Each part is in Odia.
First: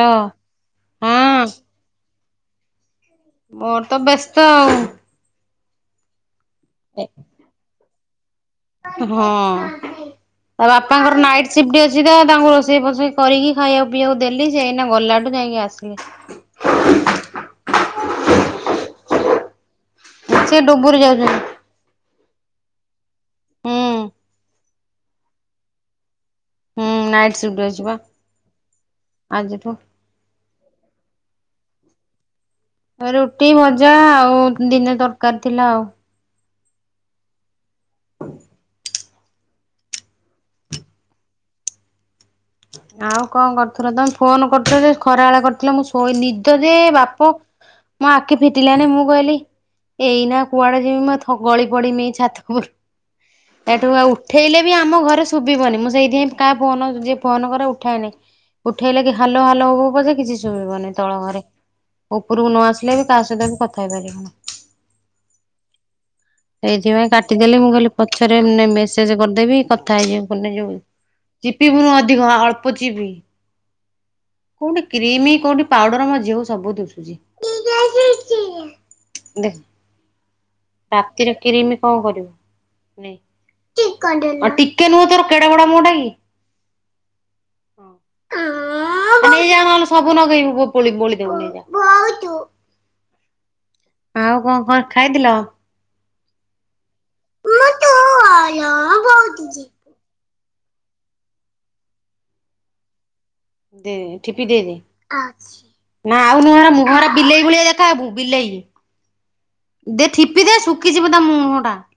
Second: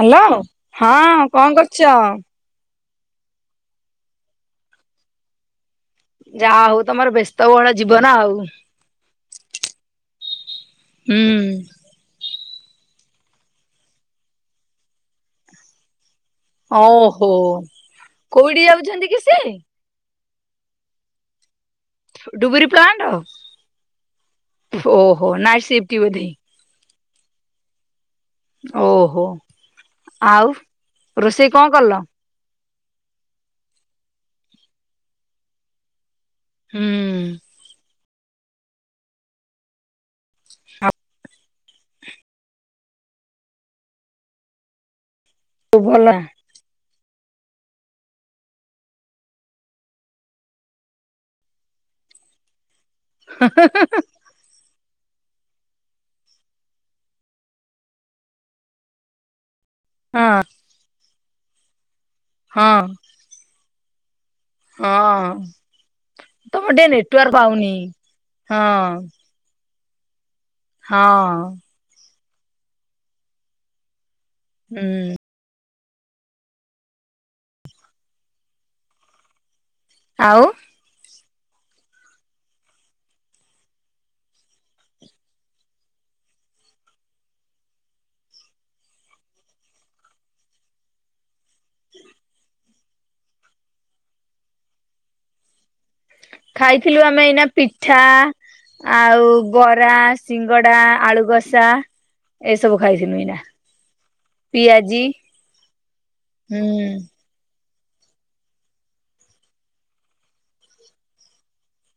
ହ୍ୟାଲୋ ହଁ କଣ କରୁଛ। ମୋର ତ ବ୍ୟସ୍ତ ଆଉ। ଯାହା ହଉ ତମର ବ୍ୟସ୍ତବହୁଳ ଯିବ ବ ନା ଆଉ। ହଁ। ତା ବାପାଙ୍କର ନାଇଟ୍ ସିଫ୍ଟ ଅଛି ତ ତାଙ୍କୁ ରୋଷେ ରୋଷେଇ ଫୋଷେଇ କରିକି ଖାଇବାକୁ ପିଇବାକୁ ଦେଲି ସେଇନା ଗଲାଠୁ ଯାଇକି ଆସିଲି। ଓହୋ କୋଉଠି ଯାଉଛନ୍ତି କି ସେ ସେ ଡୁବୁରି ଯାଉଛନ୍ତି। ଡୁବରି ପ୍ଲାଣ୍ଡ ହୁଁ। ଓହୋ ନାଇଟସିପ୍ଟ ବୋଧେ। ହୁଁ ନାଇଟ୍ସିପ୍ଟ ଅଛି ବା। ଓହୋ ଆଜିଠୁ ଆଉ ରୋଷେଇ। କଣ କଲ। ରୁଟି ଭଜା ଆଉ ଦିନେ ତରକାରୀ ଥିଲା ଆଉ। ହୁଁ। ଆଉ କଣ କରୁଥିଲ ତମେ ଫୋନ କରୁଚ ଯେ। ଖରାବେଳେ କରିଥିଲ ଆଉ ମୁଁ ଭଲ ଶୋଇ ନିଦ ଯେ ବାପ। ପ ମୋ ଆଖି ଫିଟିଲାନି ମୁଁ କହିଲି ଏଇନା କୁଆଡେ ଯିବି ମ ଥ ଗଳି ପଡମି ଏଇ ଛାତ ଉପରୁ। ଏଠୁ ଆଉ ଉଠେଇଲେ ବି। ଆମ ଘରେ ଶୁଭିବନି ମୁଁ ସେଇଥିପାଇଁ କାହା ଫୋନ ଯିଏ ଫୋନ କରେ ଉଠାଏନି ଉଠେଇଲେ କି ହାଲୋ ହାଲୋ ହଉ। କଉ ପା ଯେ ହଁ କିଛି ସୁଭିବନି। ତଳଘରେ। ଉପରକୁ ନ ହଁ। ଆସିଲେ ବି କା ସହିତ ବି କଥା। ଖାଇ ପାରିବ। ହଁ। ତମର ଟିକେ ସେଇଥିପାଇଁ ନେଟୱାର୍କ କାଟିଦେଲେ ମୁଁ ପାଉନି କହିଲି ପଛରେ ହଁ ମେ ମେସେଜ କରିଦେବି କ। ଥାଇଯ। ଭନ ଯଉ ହଁ। ଚିପି ବର ଆଜି। ଧିକ ଅଳ୍ପ ଚିପି। କୋଉଠି ହୁଁ କ୍ରିମି କଉଠି ପାଉଡର ମଝିଉ ସବୁ ଦିଶୁଛି ଦେଖ ଆଉ, କିରା କ୍ରିମ କଣ କରିବୁ ଟିକେ ଦେ ଟିକେ ନୁହ ତୋର କେଡ ବଡ଼ ମୁହ ଟା କି ଆ ଆ ଆ ନେଇଯା ନହେଲେ ସବୁ ନଗେଇବୁ ସବୁ ବୋଳିଦବୁ ନେଇଯା। ଭୋଉତୁ। ଆଉ କଣ କଣ ଖାଇଥିଲ । ଖାଇ, ଦେଖିଲୁ ଆମେ ଏଇନା ପିଠା ଆଉ ବରା ସ ସିଙ୍ଗଡା ଆଳୁକସା ଏସବୁ ଖାଇଥିନୁ ଏଇନା । ଦେ ଠିପି ଦେଇଦ ଆଉଚି ନା ଆଉ ନୁହରା ହୁଁ ମୁହରା ବିଲେଇ ଭଳିଆ ଦେଖାହବୁ ବିଲେଇ ଦେ ଠିପି ଦେ ଶୁଖିଯିବ ତା ମୁ ମୁହଁ ଟା ।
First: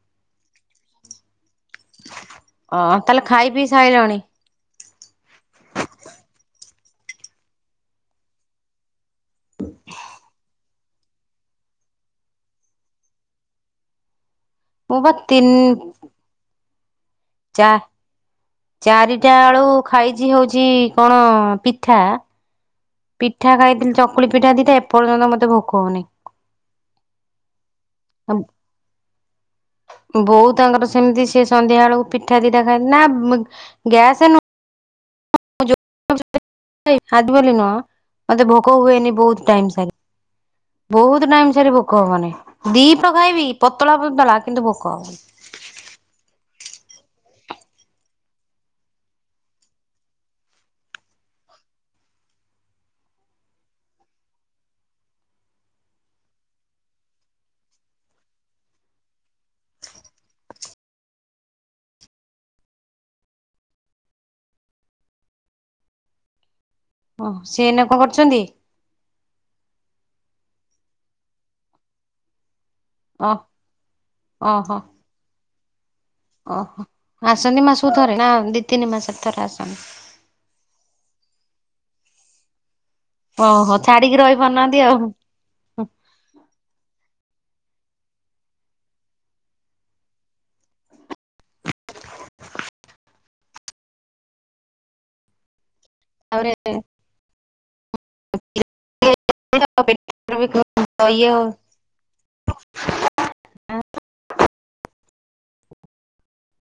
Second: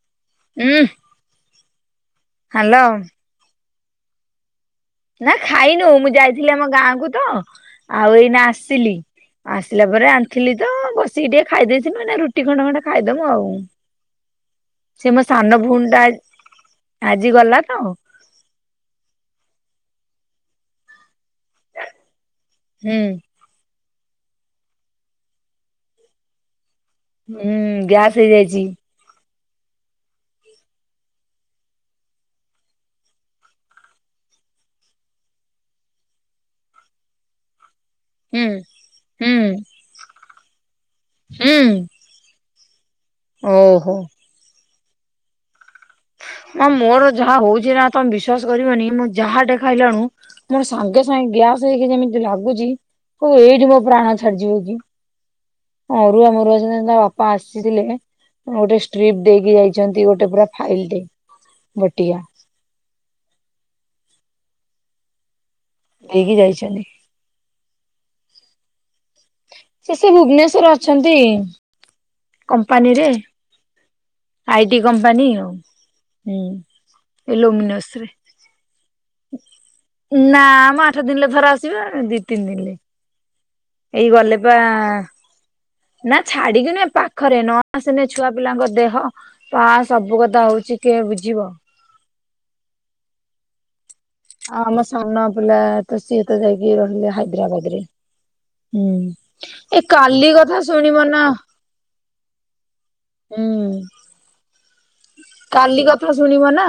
ଉ ଅ ତାହେଲେ ଖାଇ ପି ଖାଇଲଣି । ନା ଖାଇନୁ ମୁଁ ଯାଇଥିଲି ଆମ ଗାଁ କୁ ତ ଆଉ ଏଇନା ଆସିଲି ଆସିଲା ପରେ ଆଣିଥିଲି ତ ବସିକି ଟିକେ ଖାଇ ଦେଇେଇଥିଲୁ ରୁଟି ଖଣ୍ଡେ ଖଣ୍ଡେ ଖାଇଦମୁ ଆଉ ମୁଁ । ବା ସେ ମୋ ସାନ ତିନି ଭଉଣଟା ଚା ଚାରିଟା ଆଳୁ ଖାଇଛି ହଉଛି କଣ ପିଠା ହୁଁ ପିଠା ଖାଇଥିଲି ଚକୁ ଚକୁଳିପିଠା ଦିଟା ଏପର୍ଯ୍ୟନ୍ତ ମତେ ଭୋକ ହଉନି । ହୁଁ ଗ୍ୟାସ ହେଇଯାଇଛି । ବୋଉ ତାଙ୍କର ସେମିତି ସେ ସନ୍ଧ୍ୟା ବେଳକୁ ପିଠା ଦିଟା ଖାଆନ୍ତି ନା ଗ୍ୟାସ ନୁହଁ ଖାଆନ୍ତିବୋଲି ନୁହ ହୁଁ ମତେ ଭୋକ ହୁଏନି ହୁଁ ବହୁତ ଟାଇମ ସାରି ବହୁତ ଟାଇମ ସାରି ହୁଁ ଭୋକ ହବନି। ଦୀପ୍ ଖାଇବି ଓହୋ। ପତଳା ପତଳା କିନ୍ତୁ ବହୁ କହ? ହଁ ମୋର ଯାହା ହଉଛିନା ତମେ ବିଶ୍ଵାସ କରିବନି ମୁଁ ଯାହା ଟେ ଖାଇଲାଣୁ ମୋର ସାଙ୍ଗେସାଙ୍ଗେ ଗ୍ୟାସ୍ ହେଇକି ଯେମିତି ଲାଗୁଛି ଏଇଠି ମୋ ପ୍ରାଣ ଛାଡିଯିବ କି ଅରୁଆ ମରୁଆ ସିନା ତା ବାପା ଆସିଥିଲେ ଗୋଟେ ଷ୍ଟ୍ରିପ୍ଟ ଦେଇକି ଯାଇଛନ୍ତି ଗୋଟେ ପୁର ଫାଇଲଟେ। ବଟିକା ଦେଇକି ଯାଇଛନ୍ତି। ଓ ସିଏ ଇନା କଣ କରୁଛନ୍ତି? ସେ ସେ ଭୁବନେଶ୍ଵରରେ ଅଛନ୍ତି। କମ୍ପାନୀରେ ଓ ଆଇ ଓହୋ ଟି କମ୍ପାନୀ ଆଉ। ହୁଁ ଓହୋ ଆସନ୍ତି ଇଲୋମିନସ୍ ମାସକୁ ରେ ଥରେ ନା ଦି ତିନି ମାସରେ? ଥରେ ଆସନ୍ତି ନା ମ ଆଠ ଦିନେ ଥରେ ଆସିବେ ଦି ତିନି ଦିନ୍ ରେ ଓହୋ ଛାଡିକି ରହିପାରୁନାହାନ୍ତି ଆଉ। ନା ଛାଡିକି ନୁହେଁ ପାଖ୍ ପାଖରେ ନ ଆସିଲେ ଛୁଆ ପିଲାଙ୍କ ଦେହ ପା ସବୁ କଥା ହଉଛି କିଏ ବୁଝିବ। ଆମ ସାନ ପିଲା ତ ସିଏତ ତାପରେ ଯାଇକି ରହିଲେ ହାଇଦ୍ରାବାଦ। ରେ ହୁଁ ଇଏ ଏ କାଲି କଥା ଶୁଣିବ ନା ହୁଁ କାଲି କଥା ଶୁଣିବ ନା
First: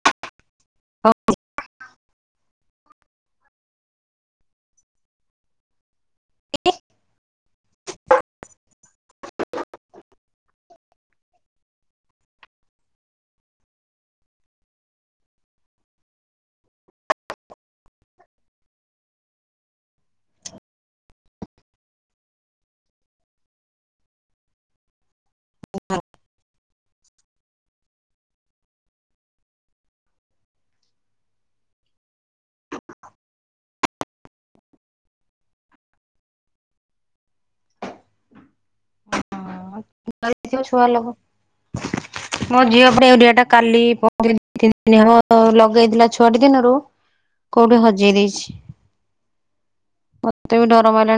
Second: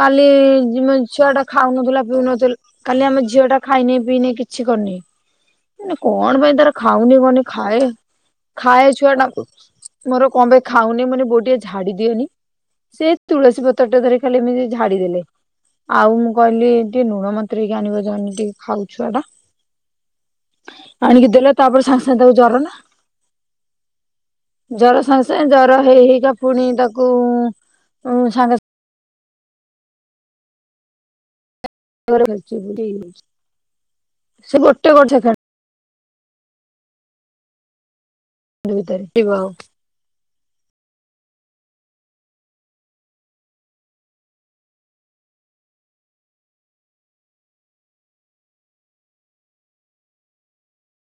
କାଲି? ଯିମେ ଛୁଆ ଟା ଖାଉନଥିଲା ପିଉନଥିଲ କାଲି ଆମ ଝିଅ ଟା ଖାଇନି ପିଇନି କିଛି କରିନି। କଣ ପାଇଁ ତାର ଖାଉନି କହନି ଖାଏ ଖାଏଛୁ ଛୁଆ ଟା ମୋର କଣ ପାଇ ଖାଉନି ମୁଁ କଇନି ବୋଉ ଟିକେ ଝାଡି ଦିଅନି। ସେ ତୁଳସୀ ପତ୍ର ଟା ଧରି ଖାଲି ଏମିତି ଝାଡିଦେଲେ ଆଉ ମୁଁ କହିଲି ଟିକେ ଲୁଣ ମତ୍ରେଇକି ଆଣିବ ଜାନି ଟିକେ ଖାଉ ଛୁଆ ଟା ଆଣିକି ଦେଲେ ତାପରେ ସାଙ୍ଗେ ସାଙ୍ଗେ ତାକୁ ଜ୍ବର ନା ଜ୍ବର ସାଙ୍ଗେ ସାଙ୍ଗେ ଜ୍ବର ହେଇ ହେଇକା ପୁଣି ତାକୁ ଉୁ୍ଁ ସାଙ୍ଗେ ସା [unintelligible] ସେ ଗୋଟେ କଣ ସେକେଣ୍ଡ ଭିତରେ ଥିବ ଆଉ ଡରିଥିବ ଛୁଆଲୋକ। ମୋ ଝିଅ ଡେଉଁରିଆ ଟା କାଲି ପହରି ଦିନ ତିନି ଦିନ ହେବ ଲଗେଇଥିଲା ଛୁଆଟି ଦିନରୁ କୋଉଠି ହଜେଇ ଦେଇଛି ମତେ ବି ଡର ମାଇଲାଣି